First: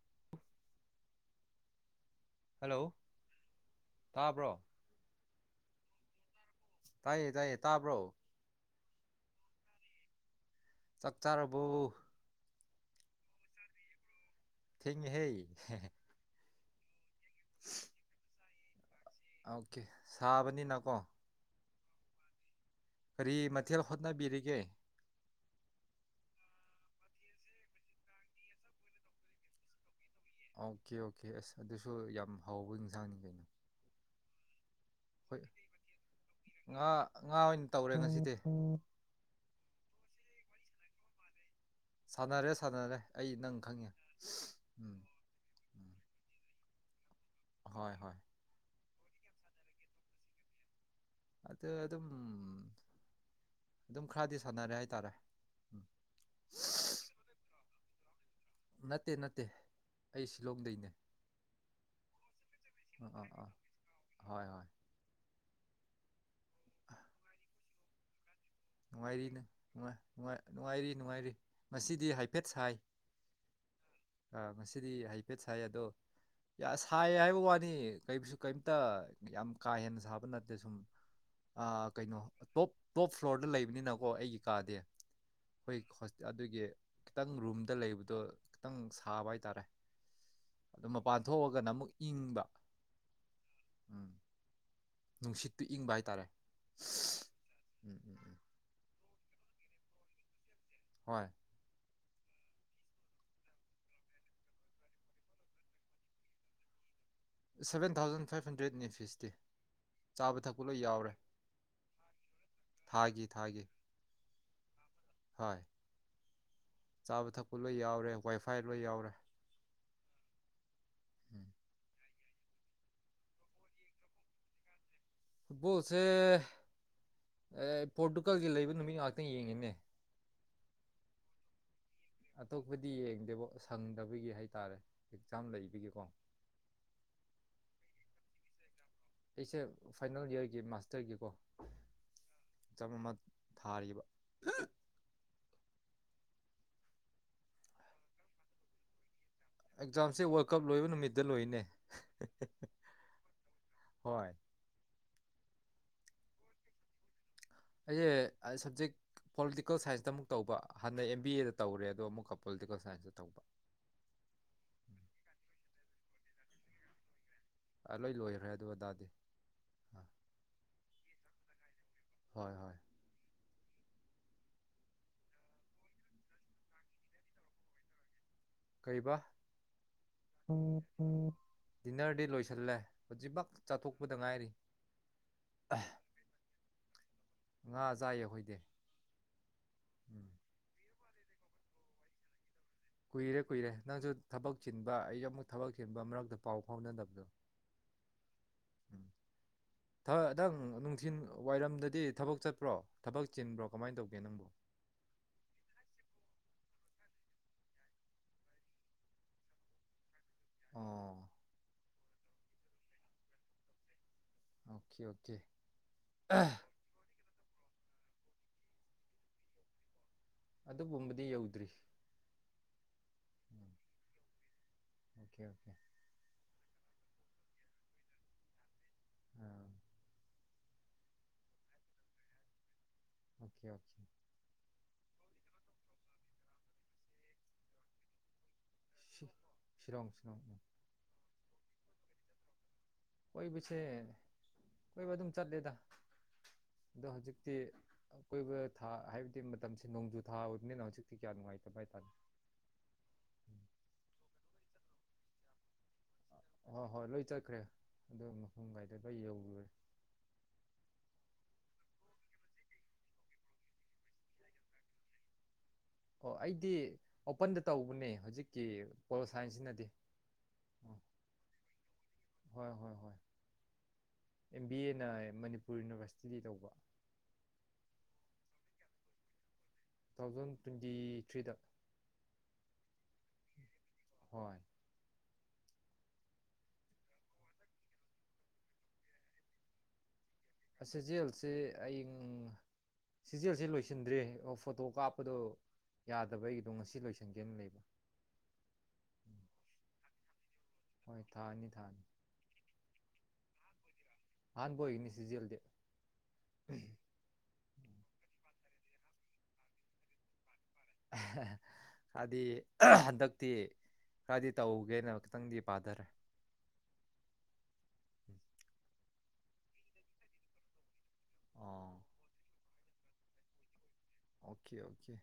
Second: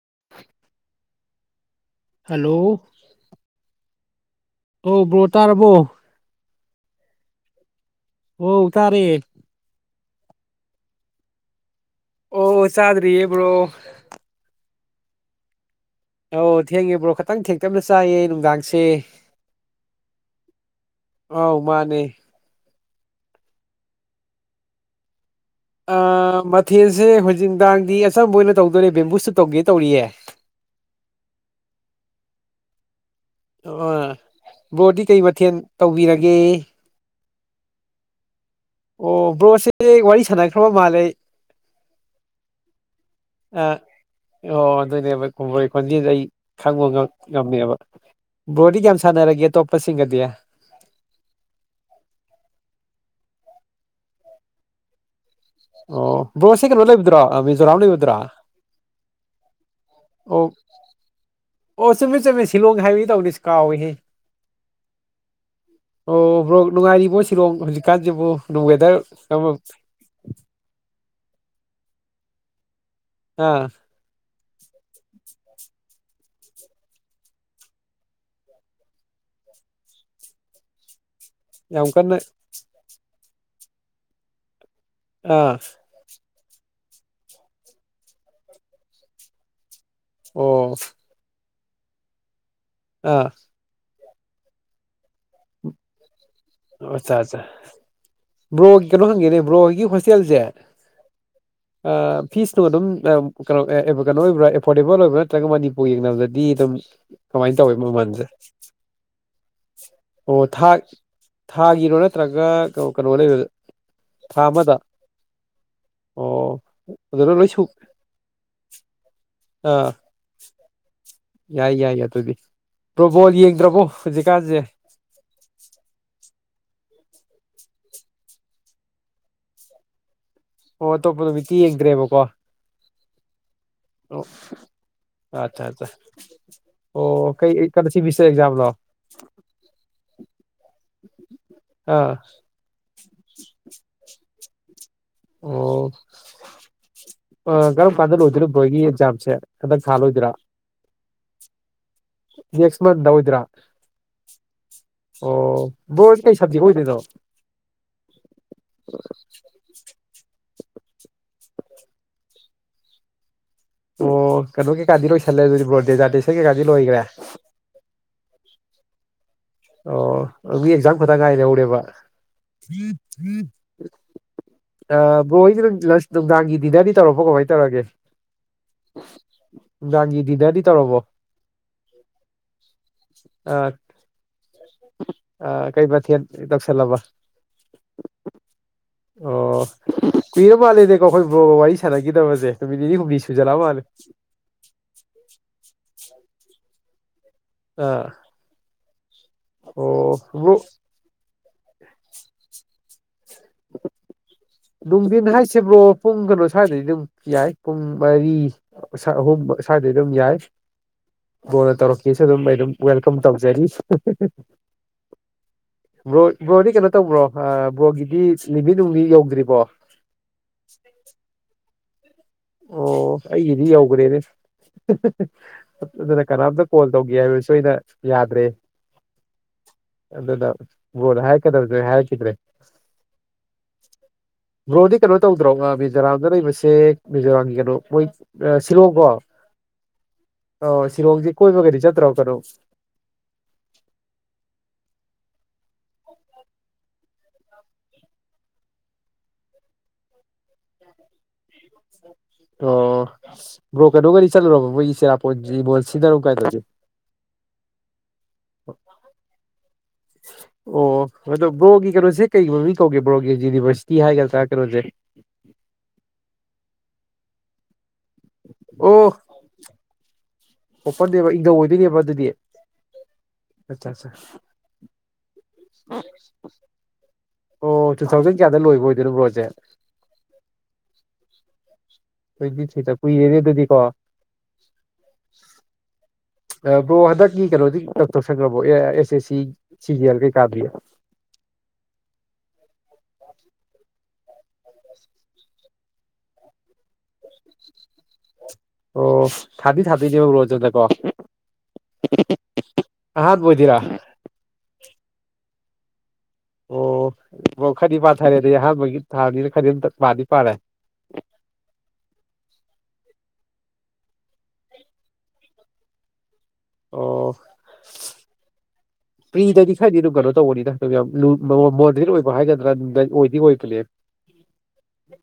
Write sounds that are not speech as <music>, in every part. <unintelligible> Hello hello ꯇꯥꯕ꯭ꯔꯣ꯫ ꯑꯣ bro ꯇꯥꯔꯕꯣ? ꯇꯥꯏꯌꯦ ꯇꯥꯏꯌꯦ ꯇꯥꯕ꯭ꯔꯣ꯫ ꯋꯣ ꯇꯥꯔꯦ꯫ ꯆꯥꯛ ꯆꯥꯔꯕꯣ? ꯑꯣ ꯆꯥꯗ꯭ꯔꯤꯌꯦ ꯕ꯭ꯔꯣ꯫ ꯊꯤꯡꯉꯦ ꯍꯩ ꯍꯦꯍꯦ꯫ ꯑꯧ ꯊꯦꯡꯉꯦ ꯕ꯭ꯔꯣ ꯈꯇꯪ ꯊꯦꯡꯇꯞꯅ ꯆꯥꯏꯌꯦ ꯅꯨꯡꯗꯥꯡꯁꯦ꯫ ꯑꯣꯀꯦ ꯁꯥꯕꯅꯤꯅꯀꯣ꯫ ꯑꯥꯎ ꯃꯥꯅꯦ꯫ ꯀꯔꯤ ꯃꯊꯦꯜ ꯍꯣꯠꯅꯕꯤꯔꯤꯒꯦ? ꯑ ꯃꯊꯦꯜꯁꯦ ꯍꯧꯖꯤꯛ ꯅꯨꯡꯗꯥꯡꯗꯤ ꯑꯆꯝꯕ ꯑꯣꯏꯅ ꯇꯧꯗꯣꯔꯦ ꯕꯦꯝꯕꯨꯁꯨꯇ ꯇꯧꯒꯦ ꯇꯧꯔꯤꯌꯦ꯫ ꯑꯣꯀꯦ ꯑꯣꯀꯦ ꯑꯁ ꯑꯗꯨꯁꯨ ꯌꯥꯝ ꯍꯥꯎꯕ ꯌꯦꯟꯁꯥꯡꯅꯤ ꯀꯩꯅꯣ꯫ ꯑ ꯕ꯭ꯔꯣꯗꯤ ꯀꯩ ꯍꯣꯏ ꯃꯊꯦꯜ ꯇꯧꯕꯤꯔꯒꯦ? ꯉꯥ ꯉꯥ ꯑꯣꯏꯅ ꯇꯧꯔꯦ ꯉꯁꯤꯗꯤ꯫ ꯑꯣ ꯕ꯭ꯔꯣꯁꯦ ꯋꯥꯔꯤ ꯁꯥꯟꯅꯈ꯭ꯔꯕ ꯃꯥꯜꯂꯦ꯫ ꯁꯥꯟꯅꯔꯦ ꯁꯥꯟꯅꯔꯦ ꯑꯩ ꯅꯪ ꯑ ꯈꯪꯉꯦ ꯑꯣ ꯎꯝ ꯑꯗꯨꯅꯦꯕ <unintelligible> ꯎꯝ ꯈꯣꯟꯖꯦꯟꯁꯦ ꯑꯩ ꯈꯪꯕ ꯉꯝ ꯉꯝꯃꯦꯕ ꯍꯣꯏ ꯍꯣꯏ ꯕ꯭ꯔꯣꯗꯤ ꯀꯌꯥꯝ ꯁꯥꯟꯅꯔꯒꯦ ꯑꯇꯣꯞꯄꯁꯤꯡꯒꯗꯤ꯫ ꯑꯗꯨ ꯑꯗꯨꯝ ꯑꯗꯨꯝ ꯈꯔꯗꯤ ꯁꯥꯟꯅꯔꯦ ꯍꯥꯏꯇꯥꯔꯦ꯫ ꯎꯝ ꯑꯣ ꯕ꯭ꯔꯣꯁꯦ ꯀꯩꯅꯣ ꯂꯩꯕꯗ꯭ꯔꯣ ꯃꯤꯖꯣꯔꯥꯝ ꯂꯩꯕꯗꯨꯔꯣ꯫ ꯅꯠꯇꯦ ꯅꯠꯇꯦ ꯑꯩ ꯑꯣ ꯁꯤꯂꯣꯡꯗꯩꯅꯦ꯫ ꯑꯣ ꯆꯨꯝꯃꯦ ꯆꯨꯝꯃꯦ ꯁꯤꯂꯣꯡ ꯍꯥꯏꯕꯒꯦ ꯑꯥ ꯑꯥ ꯇꯧꯔꯤꯅꯤ ꯑꯁ ꯑꯥ ꯀꯥꯎꯋꯤꯍꯦ꯫ ꯍꯣꯏ ꯍꯣꯏ ꯑꯣ ꯕ꯭ꯔꯣꯛ ꯅꯨꯡꯉꯥꯏꯔꯤꯕꯣ ꯁꯤꯂꯣꯡ ꯍꯧꯖꯤꯛꯀꯥꯟꯁꯤꯕꯣ꯫ ꯅꯨꯡꯉꯥꯏꯔꯤꯅꯦ ꯅꯨꯡꯉꯥꯏ ꯅꯨꯡꯉꯥꯏ ꯅꯨꯡꯉꯥꯏꯔꯤ ꯅꯨꯡꯉꯥꯏꯔꯤ ꯉꯁꯤꯗꯤ ꯍꯥꯏꯐꯦꯠ ꯁꯥꯏ꯫ ꯑꯥ ꯑꯥ ꯉꯁꯤꯗꯤ ꯍꯥꯏꯐꯦꯠ ꯁꯥꯏ ꯑꯗꯣ ꯌꯥ ꯁꯥꯏ ꯍꯥꯏꯕ ꯋꯥꯅꯤ ꯀꯩꯁꯨ ꯀꯩꯝꯇ ꯌꯥꯝ ꯀꯥ ꯍꯦꯟꯅ ꯁꯥꯕ ꯅꯠꯇꯦ ꯁꯨꯝ ꯌꯥꯝ ꯑ ꯀꯟꯅ ꯀꯩꯅꯣ ꯇꯣꯞ ꯇꯣꯞ ꯐ꯭ꯂꯣꯔꯗ ꯂꯩꯕꯅꯤꯅꯀꯣ ꯑꯩꯒꯤ ꯀꯥꯗꯤ ꯑꯥ ꯑꯩꯈꯣꯏ ꯑꯗꯨꯒꯤ ꯈꯤꯇꯪ ꯔꯨꯝꯗ ꯂꯩꯕꯗꯣ ꯈꯤꯇꯪ ꯁꯥꯕ ꯍꯥꯏꯇꯥꯔꯦ ꯑꯣ ꯑꯗꯨ ꯃꯄꯥꯟ ꯊꯣꯛꯑꯒꯅ ꯑꯃꯨꯛ ꯏꯪꯕ ꯑꯥ ꯎꯝ ꯅꯨꯡꯁꯤꯠꯇꯨ ꯏꯪꯕ ꯍꯥꯏꯇꯥꯔꯦ ꯑꯣ ꯑꯠꯆꯥ ꯑꯠꯆꯥ ꯎꯝ ꯎꯝ ꯎꯝ ꯕ꯭ꯔꯣꯒꯤ ꯀꯩꯅꯣ ꯍꯪꯒꯦꯅꯦ ꯕ꯭ꯔꯣꯍꯣꯏꯒꯤ ꯍꯣꯁꯇꯦꯜꯁꯦ ꯍꯣꯏ ꯑꯥ ꯐꯤꯁꯇꯣ ꯑꯗꯨꯝ ꯀꯩꯅꯣ ꯀꯩꯅꯣ ꯑꯣꯏꯕ꯭ꯔꯥ ꯑꯦꯐꯣꯔꯗꯦꯕꯜ ꯑꯣꯏꯕ꯭ꯔꯥ ꯅꯠꯇ꯭ꯔꯒ ꯃꯅꯤ ꯌꯦꯡꯅꯕꯗꯗꯤ ꯑꯗꯨꯝ ꯀꯃꯥꯏꯅ ꯇꯧꯋꯤ ꯁꯕꯦꯟ ꯃꯃꯜꯁꯦ ꯊꯥꯎꯖꯟ ꯐꯥꯏꯚ ꯍꯟꯗ꯭ꯔꯦꯠꯅꯤ ꯐꯤꯁꯇꯤ ꯆꯥꯕ ꯑꯣ ꯊꯛꯄ ꯊꯥ ꯂꯣꯏ ꯌꯥꯎꯔꯦ ꯊꯥꯒꯤꯔꯣ ꯅꯠꯇ꯭ꯔꯒ ꯀꯩꯅꯣ ꯊꯥꯒꯤ ꯂꯩꯕꯗ ꯊꯥꯒꯤ ꯊꯥ ꯑꯃꯗ ꯍꯣꯏ ꯑꯣ ꯆꯥꯕ ꯑꯗꯨꯗ ꯊꯛꯄ ꯁꯨ ꯂꯣꯏ ꯌꯥꯎꯔꯦ ꯋꯥꯏꯐꯥꯏ ꯂꯣꯏ ꯌꯥꯎꯔꯦ ꯑꯥ ꯎꯝ ꯌꯥꯏ ꯌꯥꯏ ꯑꯗꯨꯗꯤ ꯐꯨꯠꯕꯣꯜ ꯌꯦꯡꯗ꯭ꯔꯕꯣ ꯍꯧꯖꯤꯛꯀꯥꯟꯁꯦ ꯐꯨꯠꯕꯣꯜꯁꯦ ꯄꯣꯔꯇꯨꯒꯜꯒꯤ ꯂꯩꯕ ꯅꯨꯃꯤꯠ ꯉꯥꯛꯇ ꯌꯦꯡꯉꯤꯅꯦ ꯑꯣ ꯑꯇꯣꯞꯄ ꯅꯨꯃꯤꯠꯇꯤ ꯌꯦꯡꯗ꯭ꯔꯦꯕꯀꯣ ꯑꯇꯣꯞꯄꯗꯤ ꯌꯦꯡꯗꯦꯕꯣ ꯑꯣ ꯁꯪꯗꯕꯒꯤ ꯍꯥꯏꯇꯥꯔꯦ ꯑꯦꯛꯖꯥꯝ ꯑꯠꯆꯥ ꯑꯠꯆꯥ ꯂꯩꯕꯒꯤꯀꯣ ꯑꯣ ꯀꯩ ꯀꯩ ꯁꯦꯃꯤꯁꯇꯔ ꯑꯦꯛꯖꯥꯝꯂꯣ ꯑꯩꯁꯦ ꯐꯥꯏꯅꯦꯜ ꯏꯌꯥꯔꯒꯤ ꯃꯥꯁꯇꯔꯒꯤꯀꯣ ꯑꯥ ꯆꯝꯅ ꯊꯥꯔꯤꯌꯦꯕ ꯑꯣ ꯀꯔꯝ ꯀꯥꯟꯗ ꯂꯣꯏꯗꯣꯏꯅꯣ ꯕ꯭ꯔꯣꯍꯣꯏꯒꯤ ꯑꯦꯛꯖꯥꯝꯁꯦ ꯍꯟꯗꯛ ꯊꯥ ꯑꯦꯛꯖꯥꯝꯁꯦ ꯂꯣꯏꯗꯣꯏꯔꯥ ꯋꯥꯔꯜ ꯀꯞ ꯂꯣꯏꯕ ꯅꯨꯃꯤꯠꯇ ꯂꯣꯏꯅꯦ ꯅꯦꯛꯁ ꯃꯟꯗ ꯑꯣꯏꯗꯣꯏꯔꯥ ꯍꯣꯏ ꯑꯣ ꯕ꯭ꯔꯣꯍꯣꯏꯁꯦ ꯀꯩ ꯁꯕꯖꯦꯛ ꯑꯣꯏꯗꯣꯏꯅꯣ ꯑꯩꯌꯦ ꯑꯥꯏ ꯁꯕꯖꯦꯛ ꯄꯣꯂꯤꯇꯤꯀꯦꯜ ꯁꯥꯏꯟꯁꯇ ꯑꯃꯨꯛ ꯇꯧꯕ ꯍꯥꯟꯅ ꯑꯦꯝ ꯕꯤ ꯑꯦꯗ ꯇꯧꯔꯦ ꯑꯗꯣ ꯑꯃꯨꯛꯀ ꯄꯣꯂꯤꯇꯤꯀꯦꯜ ꯁꯥꯏꯟꯁꯇ ꯇꯧꯕ ꯑꯣ ꯀꯩꯅꯣ ꯀꯩꯀꯥꯗꯤ ꯂꯣꯏꯁꯜꯂꯦ ꯑꯗꯨꯗꯤ ꯕ꯭ꯔꯣ ꯗꯦꯖꯥꯔꯗꯦꯁꯟ ꯀꯩꯀꯥꯗꯤ ꯂꯣꯏꯈ꯭ꯔꯦ ꯑ ꯂꯣꯏ ꯂꯣꯏꯈ꯭ꯔꯦ ꯑꯗꯨ ꯑꯗꯥꯗꯤ ꯑꯣ ꯑꯗꯨꯗꯤ ꯑꯦꯛꯖꯥꯝ ꯈꯛꯇ ꯉꯥꯏꯍꯧꯔꯦꯕ ꯍꯣꯏ ꯍꯣꯏ ꯑꯥ ꯕ꯭ꯔꯣꯍꯣꯏꯒꯤ ꯂꯟꯁ ꯅꯨꯡꯗꯥꯡꯒꯤ ꯗꯤꯅꯔꯗꯤ ꯇꯧꯔꯕꯣ ꯀꯃꯥꯏꯅ ꯇꯧꯔꯒꯦ ꯀꯩꯕ ꯅꯨꯡꯗꯥꯡꯒꯤ ꯗꯤꯅꯔꯗꯤ ꯇꯧꯔꯕꯣ ꯗꯤꯟꯅꯔꯗꯤ ꯂꯣꯏꯁꯤꯜꯂꯦ ꯍꯧꯖꯤꯛꯃꯛ ꯆꯥꯊꯣꯛꯄꯗ ꯉꯥꯏꯔꯤ ꯑ ꯀꯩ ꯃꯊꯦꯜ ꯇꯧꯁꯤꯜꯂꯕ ꯉꯥ ꯆꯥꯏꯌꯦ ꯑꯩꯈꯣꯏꯗꯤ ꯑꯣ ꯎꯝ ꯀꯨꯏꯔ ꯃꯥꯜꯂꯦꯅꯦꯀꯣ ꯑꯈꯣꯏ ꯕ꯭ꯔꯣꯒ ꯋꯥꯔꯤ ꯁꯥꯟꯅꯈꯤꯗꯕꯁꯦ ꯅꯨꯃꯤꯠ ꯅꯤꯅꯤ ꯍꯨꯝꯅꯤ ꯀꯨꯏꯔꯦ ꯁꯨꯖꯤꯜꯂꯛꯑ ꯀꯨꯏꯔꯦ ꯃꯥꯜꯂꯦ ꯅꯪꯁꯨ ꯊꯕꯛ ꯆꯤꯟꯕ ꯑꯩꯁꯦ ꯑꯃꯨꯛ ꯊꯕꯛ ꯆꯤꯟꯕ ꯃꯔꯛꯇ ꯄꯥꯎ ꯐꯥꯎꯅꯗꯕꯗꯣ ꯑꯥ ꯎꯝ ꯑꯣ ꯅꯪ ꯕ꯭ꯔꯣ ꯅꯨꯡꯊꯤꯜ ꯋꯥꯏꯔꯝꯗꯗꯤ ꯊꯕꯛ ꯆꯠꯄ꯭ꯔꯣ ꯊꯕꯛ ꯆꯤꯟꯕ꯭ꯔꯣ ꯀꯃꯥꯏꯅ ꯇꯧꯒꯦ ꯅꯪꯕꯨ ꯅꯨꯡꯊꯤꯟ ꯍꯥꯏꯁꯤꯕ꯭ꯔꯣ ꯄꯨꯡ ꯀꯩꯅꯣ ꯁ꯭ꯋꯥꯏꯗꯗꯤ ꯑꯗꯨꯝ ꯌꯥꯏ ꯄꯨꯡ ꯃꯔꯤ ꯑꯍꯨꯝ ꯁꯥꯏꯗꯗꯤ ꯑꯗꯨꯝ ꯌꯥꯏ ꯑꯣ ꯕ꯭ꯔꯣꯅ ꯇꯧꯔꯛꯀꯦꯁꯨ ꯑꯗꯨꯝ ꯑꯩ ꯑꯗꯨꯝ ꯋꯦꯜꯀꯝ ꯇꯧꯖꯔꯤ ꯑꯣꯀꯦ ꯑꯣꯀꯦ ꯕ꯭ꯔꯣ ꯕ꯭ꯔꯣꯗꯤ ‌ꯀꯩꯅꯣ ꯇꯧꯕ꯭ꯔꯣ ꯑꯥ ꯕ꯭ꯔꯣꯒꯤꯗꯤ ꯅꯨꯅꯤꯃꯤꯠ ꯌꯧꯗ꯭ꯔꯤꯕꯣ ꯑꯗꯨꯒꯨꯝꯕꯗꯤ ꯌꯧꯗ꯭ꯔꯤ ꯑꯣ ꯑꯩꯒꯤꯗꯤ ꯎꯝ ꯌꯧꯒ꯭ꯔꯦꯅꯦ ꯑꯣꯀꯦ ꯑꯣꯀꯦ ꯑꯗꯨꯅ ꯀꯅꯥꯝꯇ ꯀꯣꯜ ꯇꯧꯒꯦ ꯍꯥꯏꯕꯁꯨ ꯑꯩꯅ ꯌꯥꯗ꯭ꯔꯦ ꯑꯝ ꯑꯗꯨꯗ ꯕꯣꯗ ꯍꯥꯏꯔꯀꯗꯕꯗꯨ ꯑꯩ ꯍꯥꯏꯈꯤꯗ꯭ꯔꯦ ꯑꯣꯀꯦ ꯑꯣꯀꯦ ꯕ꯭ꯔꯣꯗꯤ ꯀꯩꯅꯣ ꯇꯧꯗ꯭ꯔꯣ ꯉ ꯃꯤꯖꯣꯔꯥꯝꯗ ꯂꯩꯕꯁꯦ ꯃꯤꯖꯣꯔꯥꯝꯒꯤ ꯀꯩꯅꯣ ꯃꯣꯏ ꯁꯤꯂꯣꯡ ꯂꯣ ꯁꯤ ꯁꯤꯂꯣꯡ ꯁꯤꯂꯣꯡ ꯎꯝ ꯑꯣ ꯁꯤꯂꯣꯡꯁꯦ ꯀꯣꯏꯕꯒꯗꯤ ꯆꯠꯇ꯭ꯔꯣ ꯀꯩꯅꯣ ꯀꯣꯏꯕꯁꯦ ꯀꯣꯏꯕ ꯑꯗꯨꯝ ꯆꯠꯂꯦꯗ ꯑꯗꯣ ꯍꯧꯖꯤꯛꯇꯤ ꯑꯀꯣꯏꯕ ꯊꯥ ꯍꯥꯏꯕꯗꯤ ꯃꯇꯝꯁꯦ ꯅꯣꯡꯖꯨ ꯊꯥꯕꯅꯤꯅ ꯍꯧꯖꯤꯛꯇꯤ ꯀꯌꯥ ꯅꯨꯡꯉꯥꯏꯇꯕ ꯍꯥꯏꯇꯥꯔꯦ ꯑꯣ ꯕ꯭ꯔꯣ ꯀꯩꯅꯣꯒꯗꯤ ꯆꯜꯂꯨꯔꯕꯣ ꯃꯣꯏ ꯆꯤꯔꯥꯄꯨꯟꯖꯤ ꯃꯣ ꯍꯣꯏ ꯍꯣꯏ ꯂꯣꯏ ꯆꯠꯈ꯭ꯔꯦ ꯑꯗꯨ ꯃꯐꯝ ꯒꯩꯗ ꯂꯣꯏ ꯌꯧꯔꯨꯔꯦ ꯑꯣ ꯑꯗꯣ ꯕ꯭ꯔꯣꯒꯤ ꯀꯩꯅꯣꯁꯦ ꯀꯩ ꯃꯃꯤꯡ ꯀꯧꯒꯦ ꯕ꯭ꯔꯣꯒꯤ ꯌꯨꯅꯤꯚꯔꯁꯤꯇꯤ ꯍꯥꯏꯒꯗ꯭ꯔꯥ ꯀꯩꯅꯣꯁꯦ ꯑꯣ ꯑꯩꯗꯤ ꯑꯣꯄꯟꯗ ꯇꯧꯕꯅꯦ ꯍꯧꯖꯤꯛ ꯀꯤ ꯑꯣ ꯄꯣꯂꯣ ꯁꯥꯏꯟꯁꯤꯅꯗꯤ ꯎ <unintelligible> ꯗꯨꯗꯤ ꯍꯣꯏ ꯍꯣꯏ ꯍꯣꯏ ꯑꯆꯥ ꯆꯥ ꯑꯦꯝ ꯕꯤ ꯑꯦꯅ ꯃꯅꯤꯄꯨꯔ ꯌꯨꯅꯤꯚꯔꯁꯤꯇꯤꯗꯤ ꯇꯧꯕ ꯑꯣ ꯇꯨ ꯊꯥꯎꯖꯟ ꯀꯌꯥꯗ ꯂꯣꯏꯕ ꯑꯣꯏꯗꯣꯏꯅꯣ ꯕ꯭ꯔꯣꯖꯦ ꯇꯨ ꯊꯥꯎꯖꯟ ꯇ꯭ꯋꯦꯟꯇꯤ ꯊ꯭ꯔꯤꯗ ꯇ꯭ꯋꯦꯟꯇꯤ ꯊ꯭ꯔꯤꯗ ꯀꯨꯏꯔꯦꯅꯦ ꯑꯗꯨꯗꯤ ꯀꯣ <inaudible> ꯕ꯭ꯔꯣ ꯍꯟꯗꯛꯀꯤ ꯀꯩꯅꯣꯗꯤ ꯀ꯭ꯌꯥꯝ ꯇꯧꯁꯟꯈ꯭ꯔꯃꯣ A R S S C G L ꯀꯩꯀꯥꯒꯤ ꯁꯏ ꯖꯦꯜꯁꯤ ꯑꯌꯤꯡ ꯁꯤ ꯖꯦꯜꯁꯦ ꯂꯣꯏꯁꯤꯟꯗ꯭ꯔꯦ ꯑꯣ ꯐꯣꯇꯣ ꯀꯥꯞꯄꯗꯣ ꯌꯥꯗꯕ ꯑꯩꯒꯤꯗꯣ ꯉꯁꯤ ꯂꯣꯏꯁꯟꯒꯦꯅ ꯂꯩꯕ ꯑꯣ ꯊꯥꯗꯤ ꯊꯥꯗꯣꯏꯅꯦꯕ ꯕ꯭ꯔꯣ ꯗꯀꯣ ꯍꯣꯏ ꯊꯥ ꯑꯅꯤ ꯊꯥ ꯑꯅꯤ ꯑꯍꯥꯟꯕ ꯑꯣꯏꯗꯣꯏꯔꯣ ꯑꯍꯥꯟꯕ ꯑꯣꯏꯒꯅꯤ ꯁꯤ ꯖꯦꯜꯗꯤ ꯑꯣ ꯑꯣ ꯈꯗꯤ ꯄꯥꯊꯔꯦ ꯑꯗꯤ ꯑꯍꯥꯟꯕꯒꯤ ꯊꯥꯅꯤꯅ ꯈꯗꯤ ꯑꯝ ꯄꯥꯗꯤ ꯄꯥꯔꯦ ꯍꯥꯏꯗꯤ ꯍꯟꯗꯛꯇꯤ ꯈꯔꯗꯤ ꯇꯧꯒꯦꯅ ꯈꯤꯇꯪꯗꯤ ꯄꯥꯗꯔꯦ ꯑꯣ ꯎꯝ ꯄ꯭ꯔꯤꯗꯗꯤ ꯈꯔꯗꯤ ꯑꯗꯨꯝ ꯀꯩꯅꯣ ꯇꯧꯕꯅꯤꯗ ꯌꯥꯝ ꯂꯨ ꯑꯣ ꯃꯣꯗꯔꯦꯠ ꯑꯣꯏꯕ ꯍꯥꯏꯒꯗ꯭ꯔꯥ ꯅꯨꯡ ꯑꯣꯏꯗꯤ ꯑꯣꯏꯕꯅꯦ ꯑꯣꯀꯦ ꯑꯣꯀꯦ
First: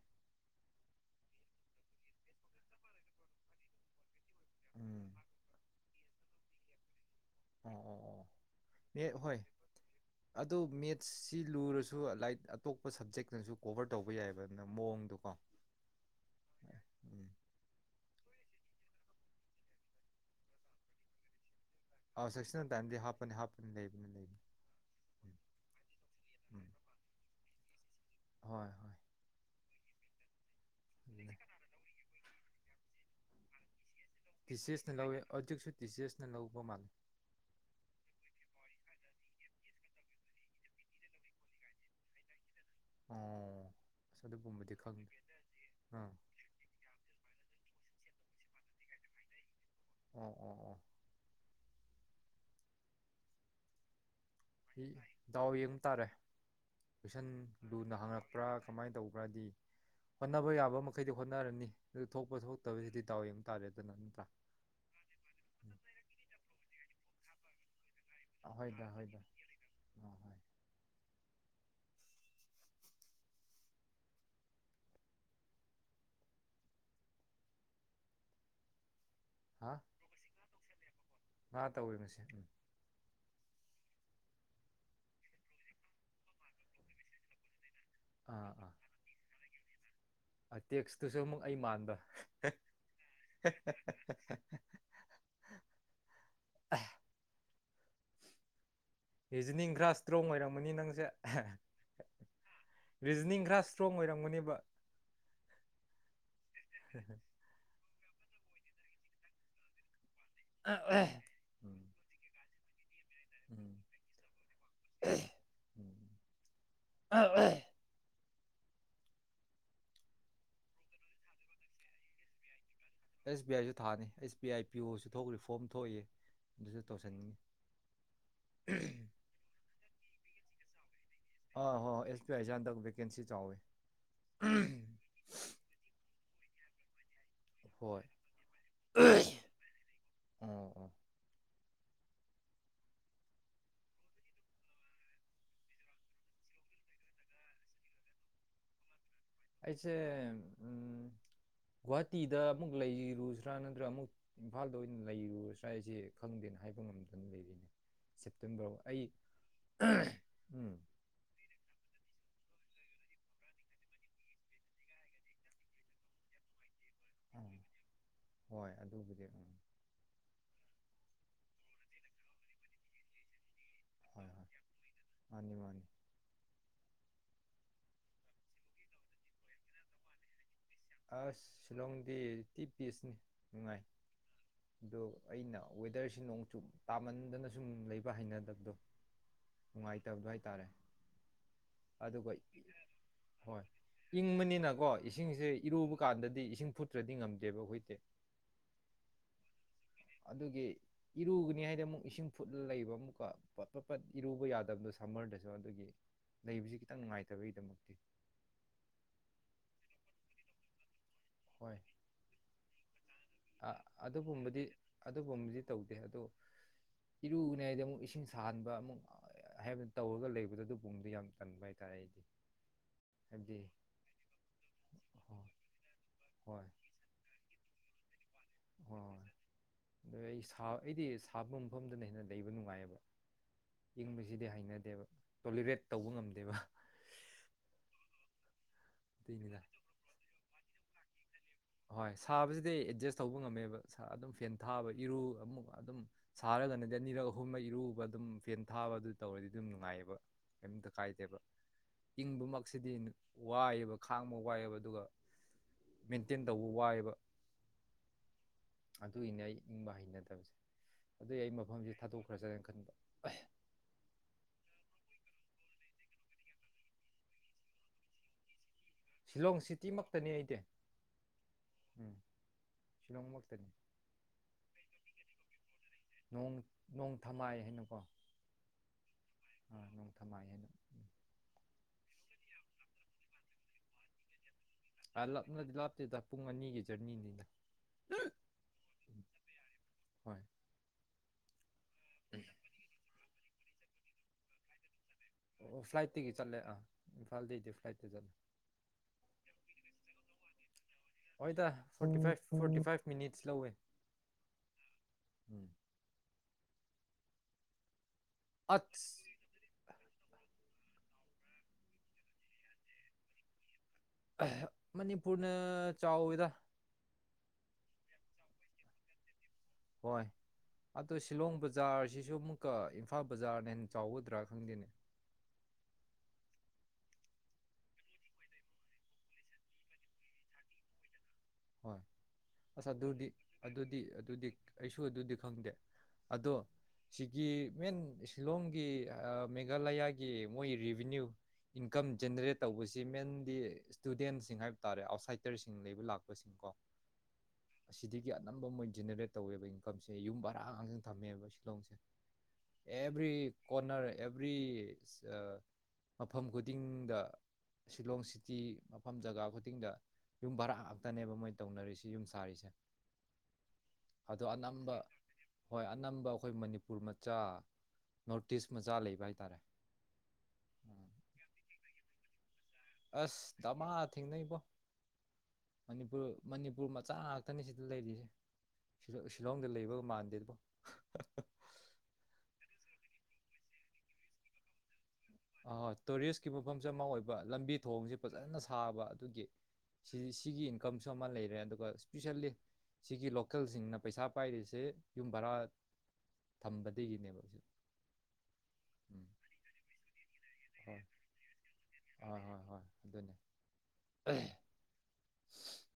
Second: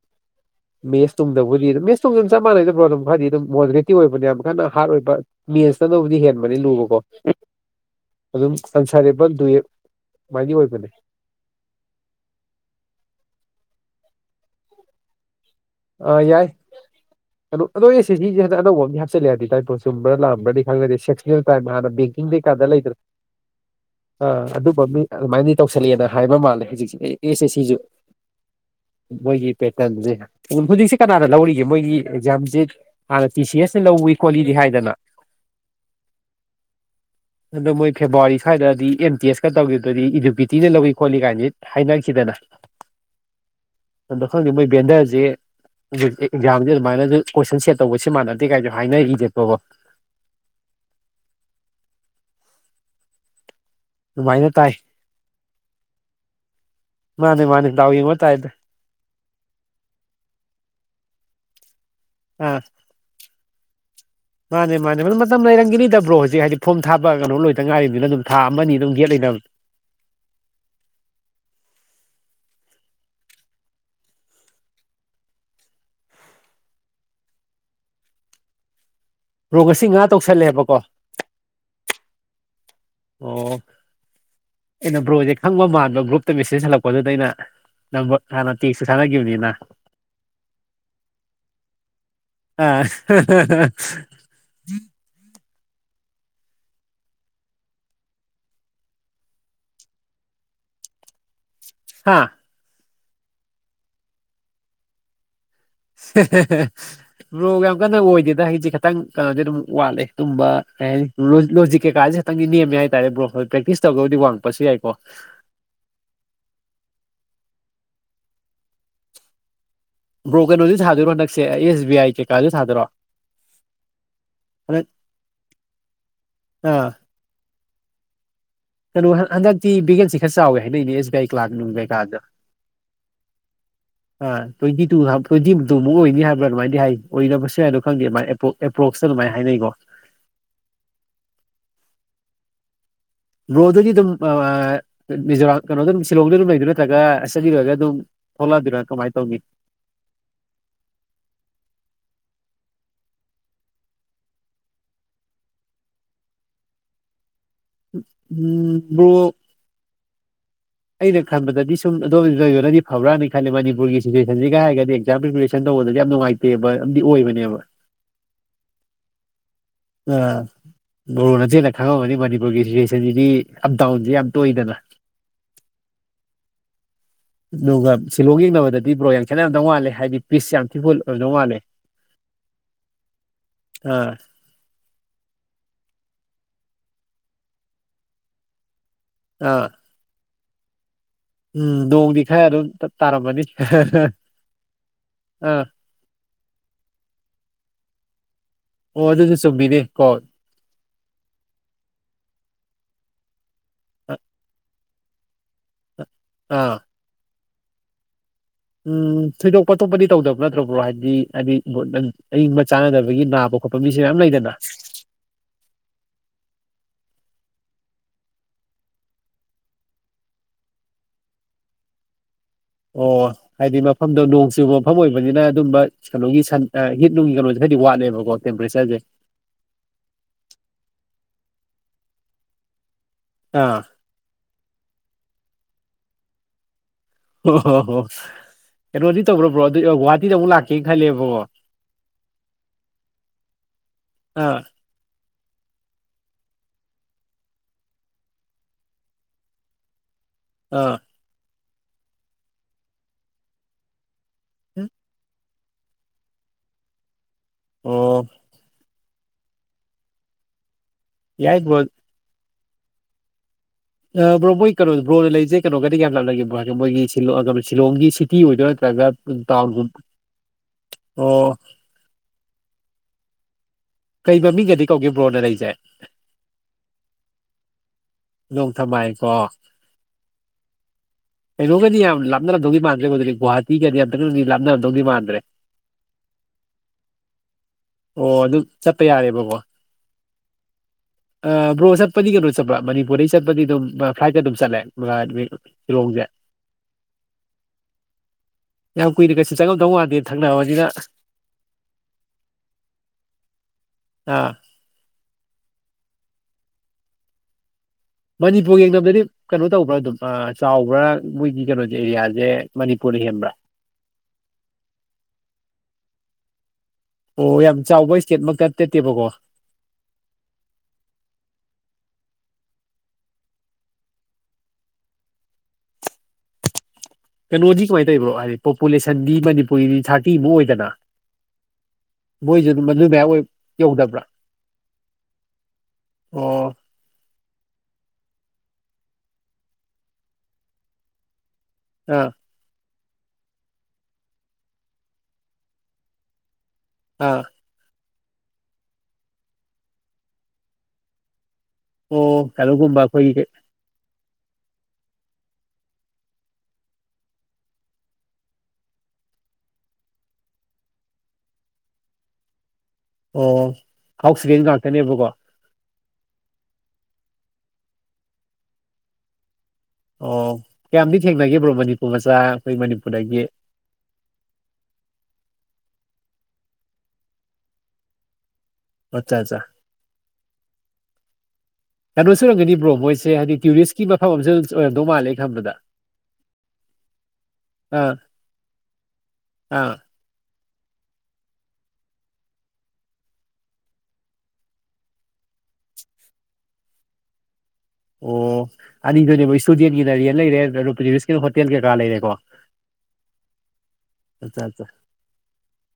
ꯃꯦꯁ ꯇꯨꯡꯗꯕꯨꯜꯂꯤ ꯑꯗꯨ ꯃꯁ ꯇꯨꯡꯗ ꯆꯞꯥꯟꯅꯩ ꯄ꯭ꯔꯣꯕꯝ ꯈꯔꯗꯤ ꯑꯗꯨꯝ ꯃꯣꯗ꯭ꯔꯦ <unintelligible> ꯑꯣꯏꯕꯅꯦ ꯌꯥꯝ ꯀꯟꯅ ꯍꯥꯔꯠ ꯎꯝ ꯑꯣꯏꯕ ꯃꯦꯟꯁꯇꯅꯕꯨꯗꯤ ꯍꯦꯟꯕꯅꯤ ꯂꯨꯕꯀꯣ ꯑꯣ ꯑꯣ ꯑꯣ ꯑꯗꯨꯝ ꯃꯦ ꯑꯟꯁꯔꯦꯕꯜ ꯍꯣꯏ ꯗꯨꯌꯦ ꯑꯗꯨꯃꯥꯏꯗꯤ ꯑꯗꯨ ꯑꯣꯏꯕꯅꯦ ꯃꯦꯠ ꯁꯤ ꯂꯨꯔꯁꯨ ꯂꯥꯏꯛ ꯑꯇꯣꯞꯄ ꯁꯕꯖꯦꯅꯁꯨ ꯀꯣꯕꯔ ꯇꯧꯕ ꯌꯥꯏꯑꯕ ꯑꯗꯨꯅ ꯃꯑꯣꯡꯗꯣ ꯀꯣ ꯑꯥ ꯌꯥꯏ ꯀꯅꯣ ꯑꯗꯣ ꯑꯦꯁ ꯁꯤ ꯁꯤ ꯒꯤꯁꯦ ꯍꯟꯗꯛ ꯑꯅꯧꯕ ꯑꯝꯗꯤ ꯍꯥꯞꯆꯤꯜꯂꯦ ꯍꯥꯏꯕꯗꯤ ꯇꯥꯏꯀꯣ ꯆꯨꯝꯕ꯭ꯔ ꯂꯥꯟꯕ꯭ꯔꯗꯤ <unintelligible> ꯇꯥꯏꯝ ꯍꯥꯟꯅ ꯑꯥꯎ ꯕꯦꯡꯀꯤꯡ ꯀꯩꯀꯥꯗ ꯁꯦꯛꯁꯟꯅꯜ ꯂꯩꯗꯅꯥ ꯇꯥꯏꯝꯗꯤ ꯍꯥꯞꯄꯅꯤ ꯍꯥꯞꯄꯅꯤ ꯂꯩꯕꯅꯤ ꯑꯥ ꯂꯩꯕꯅꯤ ꯑꯗꯨꯝꯕ ꯃꯤ ꯎꯝ ꯑꯗꯨꯃꯥꯏꯅꯗꯤ ꯇꯧꯁꯜꯂꯑꯦꯅ ꯍꯥꯏꯕ ꯃꯥꯜꯂꯦ ꯎꯝ ꯍꯧꯖꯤꯛꯁꯦ ꯑꯩ ꯑꯦꯁ ꯁꯤ ꯁꯤ ꯖꯨ ꯍꯣꯏ ꯍꯣꯏ ꯃꯣꯏꯒꯤ ꯄꯦꯇꯔꯟꯖꯦ ꯎ ꯍꯨꯖꯤꯛꯁꯦ ꯀꯅꯥꯅ ꯑꯗꯨꯅꯦ ꯂꯧꯔꯤ ꯃꯣꯏꯒꯤ ꯑꯦꯛꯖꯥꯝꯁꯦ ꯍꯥꯟꯅ ꯇꯤ ꯁꯤ ꯑꯦꯁꯅ ꯂꯧꯋꯤ꯫ ꯈꯣꯠꯂꯤꯗꯤ ꯇꯤ ꯁꯤ ꯑꯦꯁꯅ ꯍꯥꯏꯗꯅ ꯂꯧꯋꯦ ꯍꯧꯖꯤꯛꯁꯨ ꯇꯤ ꯁꯤ ꯑꯦꯁꯅ ꯂꯧꯕ ꯃꯥꯜꯂꯦ꯫ ꯑꯗꯣ ꯃꯣꯏ ꯐꯦꯕꯋꯥꯔꯤ ꯁ꯭ꯋꯥꯏꯗꯗꯤ ꯑꯦꯝ ꯇꯤ ꯑꯦꯁꯀ ꯇꯧꯒꯦꯗꯨꯗꯤ ꯏꯗꯨꯄꯤꯇꯤꯅ ꯂꯧꯏ ꯈꯣꯠꯂꯤ ꯀꯥꯏꯗꯤ꯫ ꯍꯥꯏꯅꯈꯤꯗꯅ꯫ ꯑꯣ ꯑꯁ ꯑꯗꯨꯒꯨꯝꯕꯗꯤ ꯈꯪꯗꯦ꯫ ꯑꯥ ꯍꯧꯖꯤꯛꯇꯤ ꯑꯦꯛꯖꯥꯝꯗꯤ ꯑꯗꯨꯃꯥꯏꯅꯁꯨ ꯀꯣꯏꯁꯟ ꯁꯦꯠ ꯇꯧꯕꯁꯤ ꯃꯥꯟꯅꯗꯦ ꯀꯥꯏꯁꯨ ꯍꯥꯏꯅꯔꯤꯗꯀꯣ꯫ ꯑꯣ ꯑꯣ ꯑꯣ꯫ ꯗꯨꯃꯥꯏꯅ꯫ ꯁꯤ ꯗꯥꯎ ꯌꯦꯡꯕ ꯇꯥꯔꯦ ꯀꯨꯏꯁꯟ ꯃꯥꯅꯦ ꯃꯥꯅꯦ ꯗꯥꯎ ꯂꯨꯅ ꯌꯦꯡꯕ ꯍꯥꯡꯉꯛꯄ꯭ꯔꯥ ꯇꯥꯏꯗ ꯀꯃꯥꯏꯅ ꯇꯧꯕ꯭ꯔꯗꯤ ꯍꯣꯠꯅꯕ ꯌꯥꯕ ꯃꯈꯩꯗꯤ ꯍꯣꯠꯅꯔꯅꯤ꯫ ꯑꯗꯨ ꯊꯣꯛꯄ ꯑꯥ ꯊꯣꯛꯇꯕꯁꯤꯗꯤ ꯗꯥꯎ ꯌꯦꯡꯕ ꯇꯥꯔꯦꯗꯅ ꯅꯠꯇ꯭ꯔꯥ ꯃꯥꯅꯦ ꯃꯥꯅꯦ ꯃꯇꯝ ꯎꯝ ꯂꯩꯔꯝꯒꯤꯅꯤꯗ ꯕ꯭ꯔꯣ ꯍꯧꯖꯤꯛ ꯍꯥꯏꯗꯤ ꯐꯣꯝ ꯊꯥꯕ ꯀꯩꯅꯣ ꯂꯣꯏꯇ ꯉꯥꯏꯔꯤꯅꯤꯅ ꯑꯗꯨꯝ ꯊꯥ ꯑꯃꯅꯤꯅꯤ ꯑꯗꯨꯝ ꯒꯦꯞ ꯂꯩꯅꯕꯅꯤ꯫ ꯑꯣꯏ ꯍꯣꯏ꯫ ꯕꯔꯣ ꯉꯁꯤ ꯉꯥ ꯇꯧꯁꯜꯂꯦꯕꯀꯣ꯫ ꯉꯥ ꯇꯧꯑꯦ ꯉꯥꯁꯤ ꯎꯝ꯫ ꯑꯣ ꯑꯩꯅ ꯕ꯭ꯔꯣꯁꯦ ꯈꯪꯕ ꯃꯥꯟꯕ ꯒ꯭ꯔꯨꯞꯇ ꯃꯦꯁꯦꯖ ꯍꯜꯂꯛꯄ ꯑꯗꯨꯗ ꯑꯩꯅ꯫ ꯅꯝꯕ ꯑꯥ ꯍꯥꯟꯅ ꯑꯥ ꯇꯦꯛꯁꯨ ꯊꯥꯅꯒꯤꯕꯅꯤꯅ꯫ ꯇꯦꯛꯁꯇꯨꯁꯨ ꯑꯃꯨꯛ ꯑꯩ ꯃꯥꯟꯕ꯫ ꯑ ꯔꯤꯖꯅꯤꯡ ꯈꯔ ꯏꯁꯇ꯭ꯔꯣꯡ ꯑꯣꯏꯔꯝꯃꯅꯤ ꯅꯪꯁꯦ꯫ ꯍꯥꯥ꯫ ꯔꯤꯖꯅꯤꯡ ꯈꯔ ꯏꯁꯇ꯭ꯔꯣꯡ ꯑꯣꯏꯔꯝꯒꯅꯤꯕ꯫ ꯕꯔꯣ ꯌꯥꯝ ꯀꯟꯅ ꯑꯣꯏꯗꯦꯗ ꯑꯩꯁꯦ ꯈꯤꯇꯪ ꯀꯩꯅꯣꯗꯤ ꯑꯗꯨꯝ ꯋꯥꯠꯂꯦ꯫ ꯇꯨꯝꯕ ꯀꯩꯍꯥꯏꯅꯤ ꯎꯝ ꯂꯣꯖꯤꯛ ꯀꯩꯀꯥꯁꯥ ꯈꯤꯇꯥꯡ ꯅꯦꯝꯃꯦ ꯍꯥꯏ ꯍꯥꯏꯔꯦ ꯕ꯭ꯔꯣ ꯄ꯭ꯔꯦꯛꯇꯤꯁ ꯇꯧꯔꯒꯕꯨꯗꯤ ꯋꯥꯡꯛꯄꯁꯨ ꯌꯥꯏꯀꯣ꯫ ꯎꯝ <unintelligible> ꯕ꯭ꯔꯣ ꯀꯩꯅꯣꯁꯨ ꯊꯥꯗꯣꯏꯔꯣ ꯍꯥꯟꯗꯥꯛꯁꯦ ꯑꯦꯁ ꯕꯤ ꯑꯥꯏ ꯀꯩꯀꯥꯁꯨ ꯊꯥꯗꯣꯏꯔꯣ꯫ ꯑꯦꯁ ꯕꯤ ꯑꯥꯏꯁꯨ ꯊꯥꯅꯤ ꯑꯦꯁ ꯕꯤ ꯑꯥꯏ ꯄꯤ ꯍꯟꯗꯛ ꯑꯣꯁꯨ ꯊꯣꯛꯎꯔꯤ ꯐꯣꯝ ꯊꯣꯛꯏ ꯑꯗꯨꯁꯨ ꯑꯥ ꯇꯧꯁꯟꯒꯦ꯫ ꯀꯩꯅꯣ ꯍꯟꯗꯛꯇꯤ ꯕꯤꯒꯦꯜꯁꯤ ꯈꯔ ꯆꯥꯎꯋꯦ ꯍꯥꯏꯅꯩꯅꯦ ꯑꯦꯁꯕꯤꯌꯥꯏꯒꯤ ꯫ ꯑ ꯍꯣꯏ ꯍꯣꯏ ꯑꯦꯁ ꯕꯤ ꯑꯥꯏꯖꯤ ꯍꯟꯗꯛ ꯕꯦꯀꯦꯟꯁꯤ ꯆꯥꯎꯋꯤ꯫ ꯑ ꯇ꯭ꯋꯦꯟꯇꯤ ꯇꯨ ꯇ꯭ꯋꯦꯟꯇꯤꯃꯨꯃꯨꯛ ꯑꯣꯏꯅꯤ ꯍꯥꯏꯕ꯭ꯔꯥ ꯑꯗꯨꯃꯥꯏꯗꯤ ꯍꯥꯏ꯫ ꯑꯣꯏꯅꯅꯕꯁꯨ ꯌꯥ ꯍꯥꯏꯅꯣ ꯍꯣꯏ ꯈꯪꯗꯦ ꯑꯦꯄ꯭ꯔꯣꯛꯁꯇ ꯑꯗꯨꯃꯥꯏꯅ ꯍꯥꯏꯅꯩꯀꯣ꯫ ꯑꯣ ꯑꯣ ꯕ꯭ꯔꯣꯗꯗꯤ ꯑꯗꯨꯝ ꯃꯤꯖꯣꯔꯥꯝ ꯀꯩꯅꯣꯗ ꯑꯗꯨꯝ ꯁꯤꯂꯣꯡꯗ ꯑꯗꯨꯝ ꯂꯩꯗ ꯅꯠꯇ꯭ꯔꯒ ꯏꯁꯇꯗꯤ ꯂꯣꯏꯔꯒ ꯑꯗꯨꯝ ꯊꯣꯛꯂꯗꯧꯔꯥ ꯀꯃꯥꯏ ꯇꯧꯅꯤ꯫ ꯑꯩꯁꯦ ꯒꯨꯍꯥꯇꯤꯗ ꯑꯃꯨꯛ ꯂꯩꯔꯨꯁꯤ꯭ꯔꯥ ꯅꯠꯇ꯭ꯔꯒ ꯑꯃꯨꯛ ꯏꯝꯐꯥꯜꯗ ꯑꯣꯏꯅ ꯂꯩꯔꯨꯔ ꯁ꯭ꯋꯥꯏꯁꯦ ꯈꯪꯗꯦꯅ ꯍꯥꯏꯕ ꯉꯝꯗꯅ ꯂꯩꯔꯤꯅꯦ ꯁꯤꯞꯇꯦꯝꯕ꯭ꯔꯣ ꯎꯝ ꯑꯩ ꯕ꯭ꯔꯣ ꯎꯝ ꯑꯩꯅ ꯈꯟꯕꯗꯗꯤ ꯁꯨꯝ ꯑꯗꯝꯣꯏꯕꯅꯗꯤ ꯐꯕ꯭ꯔꯥꯅ ꯑꯩꯅ ꯈꯥꯟꯕꯗꯗꯤ ꯁꯨꯝ ꯑꯗꯣ ꯃꯅꯤꯄꯨꯔꯒꯤ ꯁꯤꯆꯨꯋꯦꯁꯟꯁꯤꯒꯔꯗꯤ ꯑꯦꯛꯖꯥꯝ ꯄ꯭ꯔꯤꯄꯦꯁꯟ ꯇꯧꯕꯗꯗꯤ ꯌꯥꯝ ꯅꯨꯡꯉꯥꯏ ꯇꯦꯕ ꯑꯃꯗꯤ ꯎꯝ ꯑꯣꯏꯕꯅꯦꯕ꯫ ꯍꯣꯏ ꯑꯗꯨꯕꯨꯗꯤ ꯎꯝ꯫ ꯑꯥ ꯕ꯭ꯔꯣ ꯅꯥꯗꯤ ꯍꯦꯟꯅ ꯈꯪꯉꯝꯃꯅꯤ ꯃꯅꯤꯄꯨꯔꯒꯤ ꯁꯤꯆꯨꯋꯦꯁꯟꯁꯤꯗꯤ ꯑꯞꯗꯥꯎꯟꯁꯤ ꯍꯣꯏ ꯌꯥꯝ ꯍꯣꯏ ꯇꯣꯏꯗꯅ꯫ ꯃꯥꯅꯤ ꯃꯥꯅꯤ꯫ ꯑꯗꯨꯒ ꯁꯤꯂꯣꯡꯒ ꯌꯦꯡꯅꯕꯗꯗꯤ ꯕ꯭ꯔꯣ ꯌꯥꯝꯡ ꯈꯦꯠꯅꯔꯝꯗꯣꯏ ꯃꯥꯜꯂꯤ ꯍꯥꯏꯗꯤ ꯄꯤꯁ ꯌꯥꯝ ꯊꯤ ꯐꯨꯜ ꯑꯣꯏꯔꯝꯗꯧ ꯑꯁ ꯃꯥꯜꯂꯦ ꯁꯤꯂꯣꯡꯗꯤ ꯇꯤ ꯄꯤꯁꯅꯤ ꯅꯨꯡꯉꯥꯏ ꯑꯥ ꯑꯗꯣ ꯑꯩꯅ ꯋꯦꯗꯔꯁꯤ ꯅꯣꯡꯆꯨꯞ ꯇꯥꯃꯟꯗꯅ ꯁꯨꯝ ꯂꯩꯕ ꯍꯩꯅꯗꯕꯗꯣ꯫ ꯑꯥ ꯅꯨꯡꯉꯥꯏꯇꯕꯗꯣ ꯍꯥꯏꯇꯥꯔꯦ ꯎꯝ ꯅꯣꯡꯗꯤ ꯈꯔ ꯑꯗꯨꯒꯩꯠ ꯑꯗꯨꯝ ꯇꯥꯔꯝꯃꯅꯤ ꯍꯣꯏ ꯏꯪꯕꯅꯤꯅꯀꯣ ꯏꯁꯤꯡꯁꯦ ꯑꯥ ꯏꯔꯨꯕ ꯀꯥꯟꯗꯗꯤ ꯏꯁꯤꯡ ꯐꯨꯠꯇ꯭ꯔꯗꯤ ꯉꯝꯗꯦꯕ ꯑꯩꯈꯣꯏꯗꯤ ꯑꯣ ꯑꯗꯨꯁꯨ ꯆꯨꯝꯃꯤꯅꯦ ꯀꯣꯠ ꯑꯗꯨꯒꯤ ꯏꯔꯨꯒꯅꯤ ꯍꯥꯏꯗꯤ ꯑꯃꯨꯛ ꯏꯁꯤꯡ ꯐꯨꯠꯂ ꯂꯩꯕ ꯑꯃꯨꯛꯀ ꯄꯠ ꯄꯠ ꯏꯔꯨꯕ ꯌꯥꯗꯕꯗꯣ ꯁꯝꯃ꯭ꯔꯗꯁꯨ ꯑꯗꯨꯒꯤ ꯑꯥ ꯂꯩꯕꯖꯤ ꯈꯤꯇꯪ ꯅꯨꯡꯉꯥꯏꯇꯕꯒꯤꯗꯃꯛꯇꯤ ꯎꯝ ꯊꯣꯏꯗꯣꯛꯄ ꯑꯇꯣꯞꯄꯗꯤ ꯇꯧꯗꯕ꯭ꯔ ꯇꯧꯕ꯭ꯔꯣ ꯍꯥꯏꯗꯤ ꯍꯥꯏꯗꯤ ꯍꯣꯏ ꯒꯣꯠ ꯅꯪ ꯑꯏꯪꯕ ꯆꯥꯟꯅꯗꯕꯒꯤ ꯅꯥꯕ ꯈꯣꯠꯄ ꯃꯤꯁꯦ ꯃꯌꯥꯝ ꯂꯩꯗꯅ ꯑꯗꯨꯒꯨꯝꯕꯗꯤ ꯑꯗꯨꯒꯨꯝꯕꯗꯤ ꯇꯧꯗꯦ ꯑꯗꯣ ꯏꯔꯨꯒꯅꯦ ꯍꯥꯏꯗꯤ ꯑꯃꯨꯛ ꯏꯁꯤꯡ ꯁꯥꯍꯟꯕ ꯑꯃꯨꯛ ꯍꯥꯏꯕꯅꯦ ꯇꯧꯔꯒ ꯂꯩꯕꯗ ꯑꯗꯨ ꯄꯨꯝꯕꯗꯤ ꯌꯥꯝ ꯇꯟꯕ ꯍꯥꯏꯇꯥꯔꯦ ꯑꯩꯗꯤ ꯑꯣ ꯍꯥꯏꯕꯗꯤ ꯍꯥꯏꯗꯤ ꯃꯐꯝꯗꯣ ꯅꯣꯡ ꯆꯨꯕ ꯃꯐꯝ ꯑꯣꯏꯕꯅꯤꯅ ꯍꯣꯏ ꯑꯗꯨꯝꯕ ꯀꯩꯅꯣꯒꯤ ꯁꯟ ꯍꯣꯏ ꯑ ꯃꯤꯠ ꯅꯨꯡꯒꯤ ꯀꯅꯣꯖꯤ ꯈꯔꯗꯤ ꯋꯥꯠꯂꯦꯕꯀꯣ ꯇꯦꯝꯄꯔꯦꯆꯔꯁꯦ ꯍꯣꯏ ꯑꯗꯨ ꯑꯩ ꯁꯥꯕ ꯑꯩꯗꯤ ꯁꯥꯕꯅꯨꯡ ꯃꯐꯝꯗꯅ ꯍꯦꯟꯅ ꯂꯩꯕ ꯅꯨꯡꯉꯥꯏꯑꯕ ꯑꯥ ꯏꯪꯕꯖꯤꯗꯤ ꯍꯩꯅꯗꯦꯕ ꯇꯣꯂꯔꯦꯠ ꯇꯧꯕ ꯉꯝꯗꯦꯕ ꯀꯩꯅꯣꯗꯤ ꯇꯧꯕ꯭ꯔꯣ ꯑꯗꯨꯏꯅꯤꯗ ꯕ꯭ꯔꯣ ꯑꯗꯨ ꯑ ꯒꯨꯍꯥꯇꯤꯗ ꯑꯃꯨꯛ ꯂꯥꯛꯀꯦ ꯈꯜꯂꯦꯕꯀꯣ ꯍꯣꯏ ꯁꯥꯕꯁꯤꯗꯤ ꯑꯦꯗꯖ‌꯭ꯁ ꯇꯧꯕ ꯉꯝꯃꯦꯕ ꯁꯥ ꯑꯗꯨꯝ ꯐꯦꯟ ꯑꯥ ꯊꯥꯕ ꯏꯔꯨ ꯑꯃꯨꯛ ꯑꯗꯨꯝ ꯁꯥꯔꯒꯅꯗꯤ ꯑꯅꯤꯔꯛ ꯑꯍꯨꯝꯃꯛ ꯏꯔꯨꯕ ꯑꯗꯨꯝ ꯐꯦꯟ ꯊꯥꯕ ꯑꯗꯨ ꯇꯧꯔꯗꯤ ꯑꯗꯨꯝ ꯅꯨꯡꯉꯥꯏꯌꯦꯕ ꯀꯩꯝꯇ ꯑꯥ ꯀꯥꯏꯗꯦꯕ ꯏꯪꯕ ꯃꯛꯁꯤꯗꯤ ꯋꯥꯏꯑ‌ꯦꯕ ꯈꯥꯡꯕ ꯋꯥꯏꯑꯦꯕ ꯑꯗꯨꯒ ꯃꯦꯟꯇꯦꯟ ꯇꯧꯕ ꯋꯥꯏꯑꯦꯕ ꯑꯣ ꯑꯗꯨꯒꯤꯅꯦ ꯑꯩ ꯏꯪꯕ ꯍꯩꯅꯗꯕꯁꯦ ꯑꯗꯨꯏ ꯑꯩ ꯌꯥꯏ ꯕ꯭ꯔꯣ ꯃꯐꯝꯁꯦ ꯊꯥꯗꯣꯛꯈ꯭ꯔ ꯁ‌ꯦꯔꯅ ꯈꯟꯕ ꯕ꯭ꯔꯣ ꯃꯣꯏ ꯀꯩꯅꯣ ꯕ꯭ꯔꯣꯅ ꯂꯩꯖꯦ ꯀꯩꯅꯣꯒꯗꯤ ꯀꯌꯥꯝ ꯂꯞꯅꯒꯦꯕ꯭ꯔꯣ ꯍꯥꯏꯗꯤ ꯃꯣꯏꯒꯤ ꯁꯤ ꯁꯤꯂꯣꯡꯒꯤ ꯁꯤꯇꯤ ꯑꯣꯏꯗꯣꯏꯔ ꯅꯠꯇ꯭ꯔꯒ ꯁꯤꯂꯣꯡ ꯇꯥꯎꯟꯒꯨꯝ ꯁꯤꯇꯤꯃꯛꯇꯅꯦ ꯑꯩꯗꯤ ꯑꯣ ꯎꯝ ꯁꯤꯂꯣꯡꯃꯛꯇꯅꯤ ꯀꯩ ꯃꯃꯤꯡꯒꯗꯤ ꯀꯧꯒꯦ ꯕ꯭ꯔꯣꯅ ꯂꯩꯖꯦ ꯅꯣꯡ ꯅꯣꯡꯊꯃꯥꯏ ꯍꯥꯏꯅꯀꯣ ꯅꯣꯡ ꯊꯃꯥꯏꯀꯣ ꯍꯣꯏ ꯅꯣꯡ ꯊꯃꯥꯏ ꯍꯥꯏꯅ ꯎꯝ ꯀꯩꯅꯣꯒꯗꯤ ꯌꯥꯝ ꯂꯥꯞꯅꯔꯝꯗꯧꯗꯤ ꯃꯥꯟꯗ꯭ꯔꯦꯕꯣ ꯑꯗꯨꯗꯤ ꯒꯨꯍꯥꯇꯤꯒꯗꯤ ꯌꯥꯝ ꯀꯟꯅꯗꯤ ꯂꯥꯞꯅ ꯑ ꯂꯥꯞꯅꯗꯤ ꯂꯥꯞꯇꯦꯗ ꯄꯨꯡ ꯑꯅꯤꯒꯤ ꯖ꯭ꯔꯅꯤꯅꯤꯗ ꯑꯣ ꯑꯗꯨ ꯆꯠꯄ ꯌꯥꯔꯦꯕꯀꯣ ꯍꯣꯏ ꯑꯥ ꯕ꯭ꯔꯣ ꯆꯠꯄꯗꯤ ꯀꯩꯅꯣꯗ ꯆꯠꯄ꯭ꯔ ꯃꯅꯤꯄꯨꯔꯗꯩ ꯆꯠꯄꯗꯤ ꯑꯗꯨꯝ ꯕ ꯐ꯭ꯂꯥꯏꯠꯇ ꯑꯗꯨꯝ ꯆꯠꯂꯦ <unintelligible> ꯑꯣ ꯑꯣ ꯁꯤꯂꯣꯡꯁꯦ ꯐ꯭ꯂꯥꯏꯠꯇꯒꯤ ꯆꯠꯂꯦ ꯑ ꯏꯝꯐꯥꯜꯗꯩꯗꯤ ꯐ꯭ꯂꯥꯏꯠꯇ ꯆꯠꯂꯦ ꯌꯥꯝ ꯀꯨꯏꯅ ꯀꯩꯁꯨ ꯆꯪꯉꯝꯗꯧ ꯃꯥꯟꯗꯦ ꯊꯪꯅꯕꯅꯤꯅ ꯍꯣꯏꯗ forty five forty five minutes ꯂꯧꯋꯦ ꯑꯥ ꯎꯝ ꯃꯅꯤꯄꯨꯔꯒ ꯌꯦꯡꯅꯕꯗꯗꯤ ꯑꯠꯁ ꯀꯩꯅꯣ ꯇꯧꯕ꯭ꯔꯥ ꯑꯗꯨꯝ ꯑ ꯆꯥꯎꯕ꯭ꯔꯥ ꯃꯣꯏꯒꯤ ꯀꯩꯅꯣꯖꯦ ꯑꯦꯔꯤꯌꯥꯖꯦ ꯃꯅꯤꯄꯨꯔꯅ ꯍꯦꯟꯕ꯭ꯔꯥ ꯃꯅꯤꯄꯨꯔꯅ ꯆꯥꯎꯋꯤꯗ ꯑꯣ ꯌꯥꯝ ꯆꯥꯎꯕ ꯏꯁꯇꯦꯠ ꯃꯛꯀꯠ ꯅꯠꯇꯦꯕꯀꯣ ꯍꯣꯏ ꯑꯗꯨ ꯁꯤꯂꯣꯡ ꯕꯖꯥꯔꯁꯤꯁꯨ ꯑꯃꯨꯛꯀ ꯏꯝꯐꯥꯜ ꯕꯖꯥꯔꯅ ꯍꯦꯟꯅ ꯆꯥꯎꯒꯗ꯭ꯔꯥ ꯈꯪꯗꯦꯅꯦ ꯀꯩꯅꯣꯗꯤ ꯀꯃꯥꯏ ꯇꯧꯔꯤꯕꯣ ꯍꯥꯏꯗꯤ ꯄꯣꯄꯨꯂꯦꯁꯟꯗꯤ ꯃꯅꯤꯄꯨꯔꯤꯗꯤ ꯊꯥꯔꯇꯤꯃꯨꯛ ꯑꯣꯏꯗꯅ ꯍꯣꯏ ꯃꯣꯏꯁꯨ ꯑꯗꯨꯝ ꯑꯁ ꯑꯗꯨ ꯃꯌꯥ ꯑꯗꯨꯗꯤ ꯑꯣꯏ ꯑꯗꯨꯗꯤ ꯌꯧꯗꯕ꯭ꯔꯥ ꯑꯗꯨꯗꯤ ꯑꯩꯁꯨ ꯑꯗꯨꯗꯤ ꯈꯪꯗꯦ ꯑꯗꯣ ꯑꯣ ꯁꯤꯒꯤ ꯃꯦꯟ ꯁꯤꯂꯣꯡꯒꯤ ꯑ ꯃꯦꯒꯂꯌꯥꯒꯤ ꯃꯣꯏ ꯔꯤꯚꯤꯅ꯭ꯌꯨ ꯏꯟꯀꯝ ꯑꯥ ꯖꯦꯅꯔꯦꯠ ꯇꯧꯕꯁꯤ ꯃꯦꯟꯗꯤ ꯁ꯭ꯇꯨꯗꯦꯟꯁꯤꯡ ꯍꯥꯏꯕ ꯇꯥꯔꯦ ꯑꯥꯎꯠꯁꯥꯏꯗꯇꯔꯁꯤꯡ ꯂꯩꯕ ꯂꯥꯛꯄ ꯀꯣꯏꯁꯤꯡ ꯀꯣ ꯑꯥ ꯑꯁꯤꯗꯒꯤ ꯑꯅꯝꯕ ꯃꯣꯏ ꯖꯦꯅꯔꯦꯠ ꯇꯧꯋꯦꯕ ꯏꯟꯀꯝꯁꯦ ꯌꯨꯝ ꯕꯔꯥ ꯉꯇꯪ ꯊꯝꯃꯦꯕ ꯁꯤꯂꯣꯡꯁꯦ ꯑꯣ ꯀꯩꯅꯣꯒꯨꯝꯕ ꯑꯦꯕ꯭ꯔꯤ ꯑꯩꯈꯣꯏꯒꯤ ꯀꯣꯔꯅꯔ ꯑꯦꯕ꯭ꯔꯤ ꯑ ꯃꯐꯝ ꯈꯨꯗꯤꯡꯗ ꯁꯤꯂꯣꯡ ꯁꯤꯇꯤ ꯃꯐꯝ ꯖꯒꯥ ꯈꯨꯗꯤꯡꯗ ꯌꯨꯝ ꯕꯔꯥ ꯈꯛꯇꯅꯦꯕ ꯃꯣꯏ ꯇꯧꯅꯔꯤꯁꯤ ꯌꯨꯝ ꯁꯥꯔꯤꯁꯦ ꯑꯣ ꯍꯥꯎꯁ ꯑꯗꯣ ꯔꯦꯟ ꯑꯅꯝꯕ ꯉꯥꯛꯇꯅꯦꯕꯀꯣ ꯍꯣꯏ ꯑꯅꯝꯕ ꯑꯩꯈꯣꯏ ꯃꯅꯤꯄꯨꯔ ꯃꯆꯥ ꯅꯣꯔꯠ ꯏꯁ ꯃꯆꯥ ꯂꯩꯕ ꯍꯥꯏꯇꯥꯔꯦ ꯑꯣ ꯀꯌꯥꯝꯗꯤ ꯊꯦꯡꯅꯦꯒꯦ ꯕ꯭ꯔꯣ ꯃꯅꯤꯄꯨꯔ ꯃꯆꯥ ꯑꯩꯈꯣꯏ ꯑꯁ ꯃꯅꯤꯄꯨꯔꯗꯒꯤ ꯗꯃꯥ ꯊꯦꯡꯅꯩꯕꯣ ꯃꯅꯤꯄꯨꯔ ꯃꯅꯤꯄꯨꯔ ꯃꯆꯥ ꯉꯥꯛꯇꯅꯤ ꯁꯤꯗ ꯂꯩꯔꯤꯁꯦ ꯁꯤꯂꯣꯡ ꯑꯠꯆꯥ ꯑꯠꯆꯥ ꯁꯤꯂꯣꯡꯗ ꯂꯩꯕꯒ ꯃꯥꯟꯗꯦꯕꯣ ꯀꯩꯅꯣꯁꯨ ꯑꯣꯏꯔꯕꯒꯅꯤ ꯕ꯭ꯔꯣ ꯃꯣꯏꯁꯦ ꯍꯥꯏꯗꯤ ꯇꯨꯔꯤꯁꯀꯤ ꯃꯐꯝ ꯑꯃꯁꯨ ꯑꯣꯏꯔꯝꯗꯧ ꯃꯥꯜꯂꯦ ꯑꯩ ꯈꯟꯕꯗ ꯑꯣ ꯍꯣꯏ ꯇꯨꯔꯤꯁꯀꯤ ꯃꯐꯝꯁꯨ ꯑꯃ ꯑꯣꯏꯕ ꯂꯝꯕꯤ ꯑꯥ ꯊꯣꯡꯁꯦ ꯐꯖꯅ ꯁꯥꯕ ꯑꯗꯨꯒꯤ ꯑꯥ ꯁꯤ ꯁꯤꯒꯤ ꯏꯟꯀꯝꯁꯨ ꯑꯃ ꯂꯩꯔꯦ ꯑꯗꯨꯒ ꯏꯁꯄꯤꯁꯦꯜꯂꯤ ꯁꯤꯒꯤ ꯂꯣꯀꯦꯜꯁꯤꯡꯅ ꯄꯩꯁꯥ ꯄꯥꯏꯔꯤꯁꯦ ꯌꯨꯝ ꯚꯔꯥ ꯊꯝꯕꯗꯒꯤꯅꯦꯕ ꯍꯧꯖꯤꯛ ꯑꯣ ꯑꯅꯤꯗꯨꯅꯦꯕ ꯏꯁꯇꯨꯗꯦꯟꯒꯤꯅ ꯔꯦꯟ ꯂꯩꯔꯦ <unintelligible> ꯍꯣꯇꯦꯟ ꯀꯩꯀꯥ ꯂꯩꯔꯦꯀꯣ ꯍꯣꯏ ꯍꯣꯏ ꯍꯣꯏ ꯍꯣꯏ ꯑꯗꯨꯅꯦ ꯑꯆꯥ <inaudible>